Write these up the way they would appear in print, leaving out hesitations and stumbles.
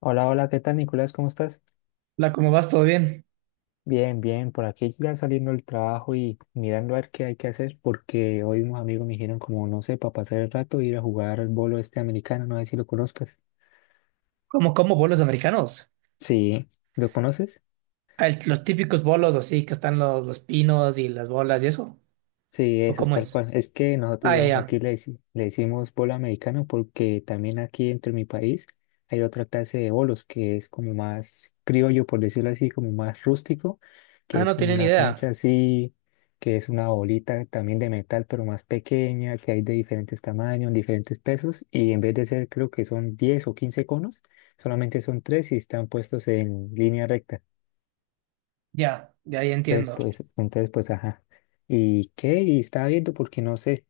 Hola, hola, ¿qué tal, Nicolás? ¿Cómo estás? La, ¿cómo vas? ¿Todo bien? Bien, bien, por aquí ya saliendo del trabajo y mirando a ver qué hay que hacer porque hoy unos amigos me dijeron como, no sé, para pasar el rato ir a jugar al bolo este americano, no sé si lo conozcas. ¿Cómo como bolos americanos? Sí, ¿lo conoces? Los típicos bolos así que están los pinos y las bolas y eso. Sí, ¿O eso es cómo tal es? cual. Es que nosotros, Ah, ya, digamos, aquí ya. le, le decimos bolo americano porque también aquí entre mi país hay otra clase de bolos que es como más criollo, por decirlo así, como más rústico, que Ah, es no como tienen una idea. cancha así, que es una bolita también de metal, pero más pequeña, que hay de diferentes tamaños, diferentes pesos, y en vez de ser, creo que son 10 o 15 conos, solamente son 3 y están puestos en línea recta. Ya, ya, ya entiendo. Entonces, pues, ajá. ¿Y qué? Y estaba viendo porque no sé.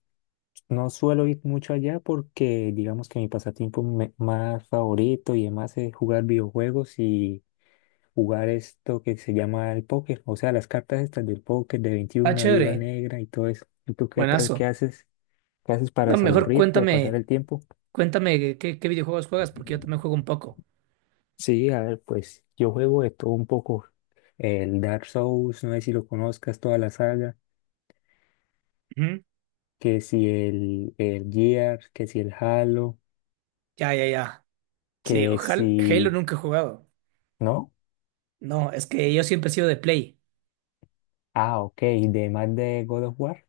No suelo ir mucho allá porque digamos que mi pasatiempo más favorito y demás es jugar videojuegos y jugar esto que se llama el póker, o sea, las cartas estas del póker de Ah, 21, viva chévere. negra y todo eso. ¿Y tú qué tal? ¿Qué Buenazo. haces? ¿Qué haces para No, mejor desaburrirte o pasar cuéntame, el tiempo? cuéntame qué videojuegos juegas porque yo también juego un poco. Sí, a ver, pues yo juego de todo un poco. El Dark Souls, no sé si lo conozcas, toda la saga, Ujú. que si el, el Gears, que si el Halo, Ya, ya, ya. Sí, que ojalá Halo si... nunca he jugado. ¿No? No, es que yo siempre he sido de Play. Ah, ok, de más de God of War.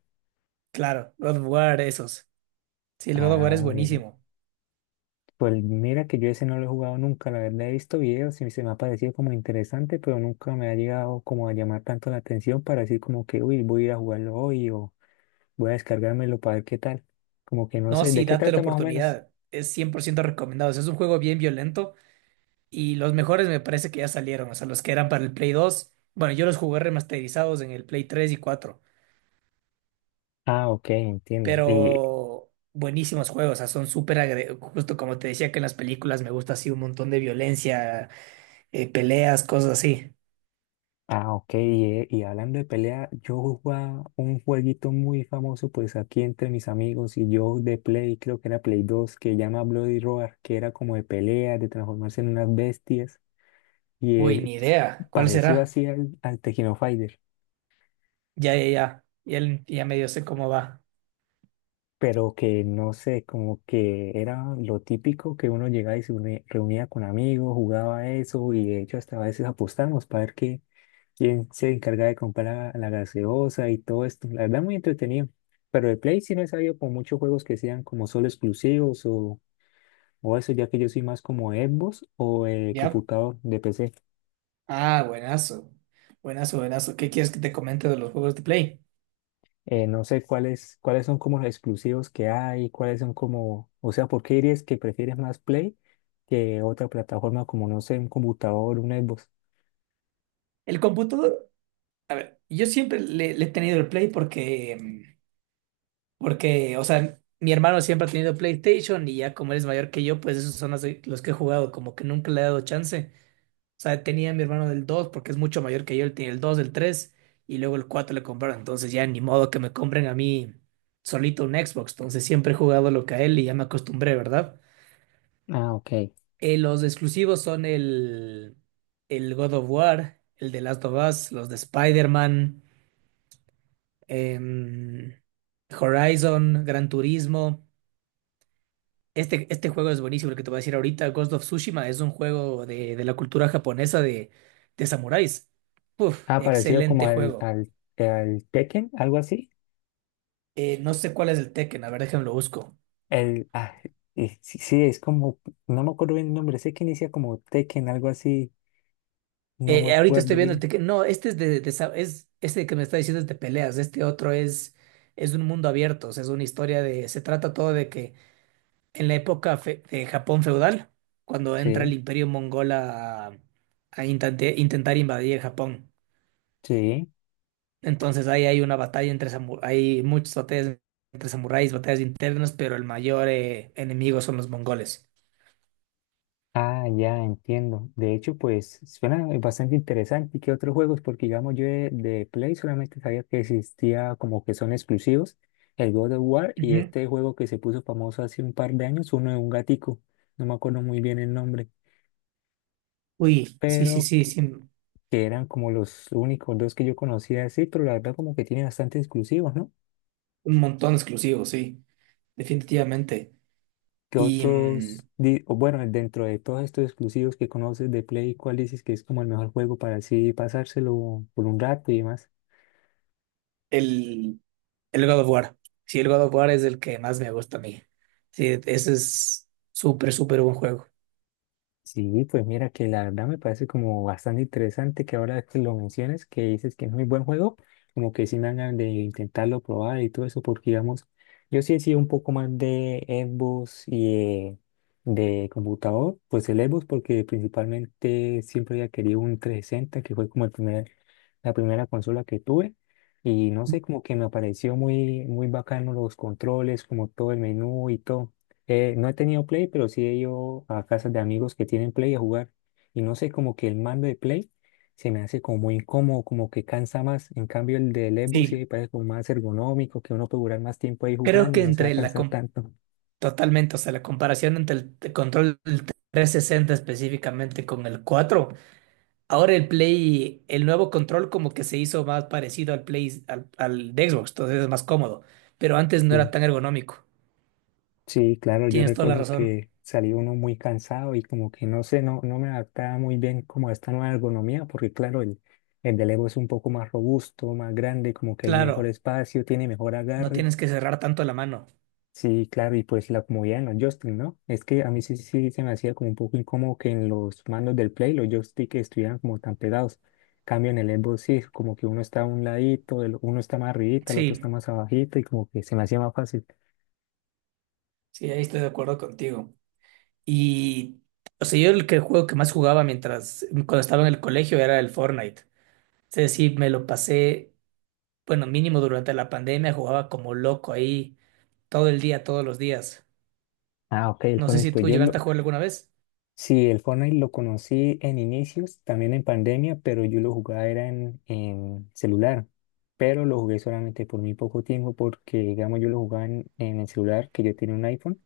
Claro, God of War, esos. Sí, el God of War Ah, es mira. buenísimo. Pues mira que yo ese no lo he jugado nunca, la verdad he visto videos y se me ha parecido como interesante, pero nunca me ha llegado como a llamar tanto la atención para decir como que, uy, voy a ir a jugarlo hoy o voy a descargármelo para ver qué tal. Como que no No, sé, ¿de sí, qué date la trata más o menos? oportunidad. Es 100% recomendado. O sea, es un juego bien violento y los mejores me parece que ya salieron. O sea, los que eran para el Play 2. Bueno, yo los jugué remasterizados en el Play 3 y cuatro, Ah, ok, entiendo. ¿Y pero buenísimos juegos. O sea, justo como te decía que en las películas me gusta así un montón de violencia, peleas, cosas así. ah, ok. Y hablando de pelea, yo jugaba un jueguito muy famoso, pues aquí entre mis amigos y yo de Play, creo que era Play 2, que llama Bloody Roar, que era como de pelea, de transformarse en unas bestias, y Uy, ni idea. ¿Cuál parecido será? así al, al Tekken Fighter, Ya, ya, ya. Ya medio sé cómo va. pero que no sé, como que era lo típico que uno llegaba y reunía con amigos, jugaba eso, y de hecho hasta a veces apostamos para ver qué quién se encarga de comprar la, gaseosa y todo esto. La verdad, muy entretenido. Pero de Play sí no he sabido con muchos juegos que sean como solo exclusivos o eso, ya que yo soy más como Xbox o ¿Ya? computador de PC. Ah, buenazo. Buenazo, buenazo. ¿Qué quieres que te comente de los juegos de Play? No sé cuáles, cuáles son como los exclusivos que hay, cuáles son como, o sea, ¿por qué dirías que prefieres más Play que otra plataforma como, no sé, un computador, un Xbox? El computador. Yo siempre le he tenido el Play porque, porque, o sea, mi hermano siempre ha tenido PlayStation y ya como él es mayor que yo, pues esos son los que he jugado, como que nunca le he dado chance. O sea, tenía a mi hermano del 2 porque es mucho mayor que yo, él tiene el dos, el 3 y luego el 4 le compraron. Entonces ya ni modo que me compren a mí solito un Xbox. Entonces siempre he jugado lo que a él y ya me acostumbré, ¿verdad? Ah, ok. Los exclusivos son el God of War, el de Last of Us, los de Spider-Man, em, Horizon, Gran Turismo. Este juego es buenísimo, el que te voy a decir ahorita, Ghost of Tsushima, es un juego de la cultura japonesa de samuráis. Uf, Ah, parecido como excelente al, juego. al, al Tekken, algo así. No sé cuál es el Tekken, a ver, déjame lo busco. El, ah, y sí, sí, es como, no me acuerdo bien el nombre, sé que inicia como Tekken, algo así, no me Ahorita estoy acuerdo viendo el bien. Tekken. No, este es de este que me está diciendo es de peleas, este otro es un mundo abierto, o sea, es una historia de, se trata todo de que en de Japón feudal, cuando entra el Sí, Imperio mongol a, intentar invadir Japón. sí. Entonces ahí hay una batalla entre samuráis, hay muchas batallas entre samuráis, batallas internas, pero el mayor enemigo son los mongoles. Ah, ya entiendo. De hecho, pues suena bastante interesante. ¿Y qué otros juegos? Porque digamos, yo de Play solamente sabía que existía como que son exclusivos, el God of War y Ujú. este juego que se puso famoso hace un par de años, uno de un gatico, no me acuerdo muy bien el nombre Uy, sí, sí, pero sí, sí, un que eran como los únicos dos que yo conocía así, pero la verdad como que tiene bastante exclusivos, ¿no? montón exclusivo, sí, definitivamente. ¿Qué Y otros, o bueno, dentro de todos estos exclusivos que conoces de Play, cuál dices que es como el mejor juego para así pasárselo por un rato y demás? el, el God of War, sí, el God of War es el que más me gusta a mí. Sí, ese es súper, súper buen juego. Sí, pues mira que la verdad me parece como bastante interesante que ahora que lo menciones, que dices que es muy buen juego, como que sí me dan ganas de intentarlo probar y todo eso, porque digamos, yo sí he sido un poco más de Xbox y de computador, pues el Xbox porque principalmente siempre había querido un 360, que fue como el primer, la primera consola que tuve, y no sé, como que me pareció muy, muy bacano los controles, como todo el menú y todo. No he tenido Play, pero sí he ido a casas de amigos que tienen Play a jugar. Y no sé, como que el mando de Play se me hace como muy incómodo, como que cansa más. En cambio, el del Evo sí me Sí. parece como más ergonómico, que uno puede durar más tiempo ahí Creo jugando y que no se va a entre la cansar com- tanto. totalmente, o sea, la comparación entre control del 360 específicamente con el 4. Ahora el Play, el nuevo control como que se hizo más parecido al Play, al de Xbox, entonces es más cómodo, pero antes no Sí, era tan ergonómico. sí, claro, yo Tienes toda la recuerdo razón. que salí uno muy cansado y como que no sé, no, no me adaptaba muy bien como a esta nueva ergonomía, porque claro, el del Evo es un poco más robusto, más grande, como que hay mejor Claro, espacio, tiene mejor no agarre. tienes que cerrar tanto la mano. Sí, claro, y pues la comodidad en los joystick, ¿no? Es que a mí sí, sí se me hacía como un poco incómodo que en los mandos del Play los joystick estuvieran como tan pegados. Cambio en el Xbox sí, como que uno está a un ladito, uno está más arribita, el otro está Sí, más abajito y como que se me hacía más fácil. sí, ahí estoy de acuerdo contigo. Y, o sea, yo el que juego que más jugaba mientras, cuando estaba en el colegio era el Fortnite. Es decir, me lo pasé bueno, mínimo durante la pandemia jugaba como loco ahí todo el día, todos los días. Ah, ok, el No sé Fortnite, si pues tú yo lo... llegaste a jugar alguna vez. Sí, el Fortnite lo conocí en inicios, también en pandemia, pero yo lo jugaba era en celular. Pero lo jugué solamente por muy poco tiempo porque, digamos, yo lo jugaba en el celular, que yo tenía un iPhone.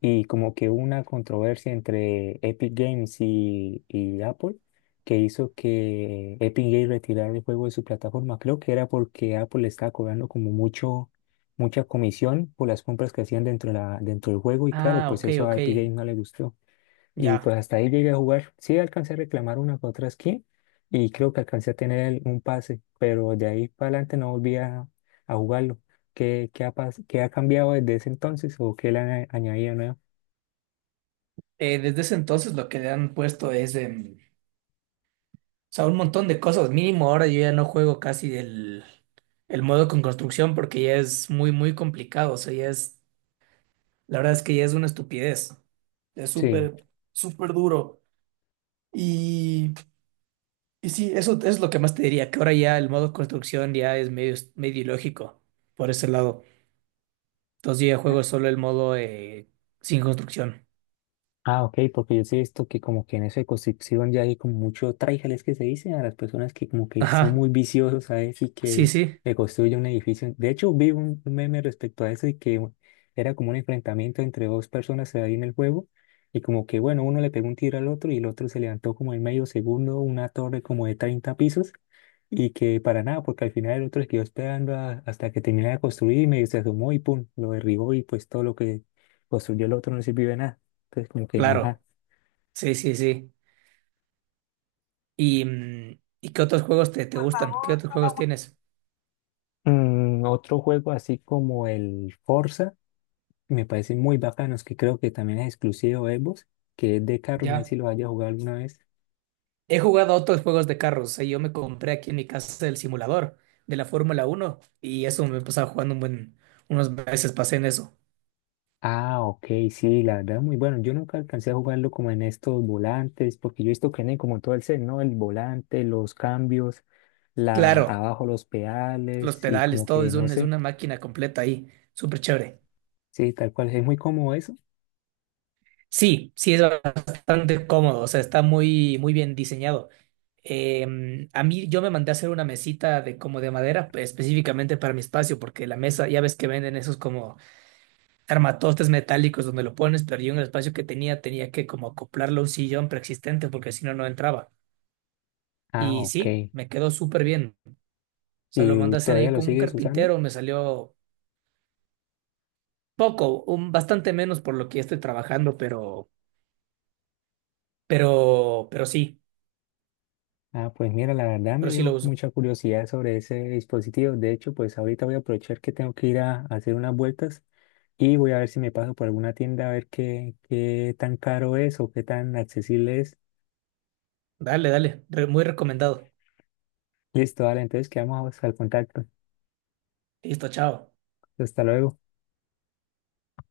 Y como que hubo una controversia entre Epic Games y Apple que hizo que Epic Games retirara el juego de su plataforma. Creo que era porque Apple le estaba cobrando como mucho, mucha comisión por las compras que hacían dentro, de la, dentro del juego y claro, Ah, pues ok, eso a ok, Epic Games no le gustó. Y pues ya. hasta ahí llegué a jugar. Sí, alcancé a reclamar una que otra skin y creo que alcancé a tener un pase, pero de ahí para adelante no volví a jugarlo. ¿Qué, qué ha, qué ha cambiado desde ese entonces o qué le han añadido nuevo? Desde ese entonces lo que le han puesto es, o sea, un montón de cosas. Mínimo ahora yo ya no juego casi el modo con construcción porque ya es muy, muy complicado. O sea, la verdad es que ya es una estupidez. Es Sí. súper, súper duro. Y Y sí, eso es lo que más te diría, que ahora ya el modo construcción ya es medio, medio ilógico por ese lado. Entonces yo ya juego solo el modo sin construcción. Ah, ok, porque yo sí he visto que como que en esa circunscripción ya hay como mucho tráileres que se dice a las personas que como que son muy Ajá, viciosos, ¿sabes? Y sí, que sí, le construyen un edificio. De hecho, vi un meme respecto a eso y que era como un enfrentamiento entre dos personas ahí en el juego y como que, bueno, uno le pegó un tiro al otro y el otro se levantó como en medio segundo una torre como de 30 pisos y que para nada, porque al final el otro se quedó esperando hasta que terminara de construir y medio se asomó y pum, lo derribó y pues todo lo que construyó el otro no sirvió de nada. Entonces, como que, claro, ajá. sí, sí, sí. ¿Y, ¿y qué otros juegos te, te gustan? ¿Qué otros juegos tienes? Mm, otro juego así como el Forza, que me parece muy bacano es que creo que también es exclusivo de Xbox, que es de carro, no sé si Ya. lo haya jugado alguna vez. He jugado a otros juegos de carros, o sea, yo me compré aquí en mi casa el simulador de la Fórmula uno y eso me pasaba jugando un buen, unos meses pasé en eso. Ah, ok, sí, la verdad, muy bueno. Yo nunca alcancé a jugarlo como en estos volantes, porque yo he visto que tiene como todo el set, ¿no? El volante, los cambios, la, Claro, abajo los los pedales y pedales, como todo que, es no es sé, una máquina completa ahí, súper chévere. sí, tal cual, es muy cómodo eso. Sí, sí es bastante cómodo, o sea, está muy, muy bien diseñado. A mí yo me mandé a hacer una mesita de como de madera pues, específicamente para mi espacio, porque la mesa, ya ves que venden esos como armatostes metálicos donde lo pones, pero yo en el espacio que tenía tenía que como acoplarlo a un sillón preexistente porque si no, no entraba. Ah, Y sí, ok. me quedó súper bien. O sea, lo ¿Y mandé a hacer ahí todavía lo con un sigues usando? carpintero, me salió poco, bastante menos por lo que estoy trabajando, pero, pero sí, Ah, pues mira, la verdad me pero sí lo dio uso. mucha curiosidad sobre ese dispositivo. De hecho, pues ahorita voy a aprovechar que tengo que ir a hacer unas vueltas y voy a ver si me paso por alguna tienda a ver qué, qué tan caro es o qué tan accesible es. Dale, dale, muy recomendado. Listo, vale, entonces quedamos al contacto. Listo, chao. Hasta luego.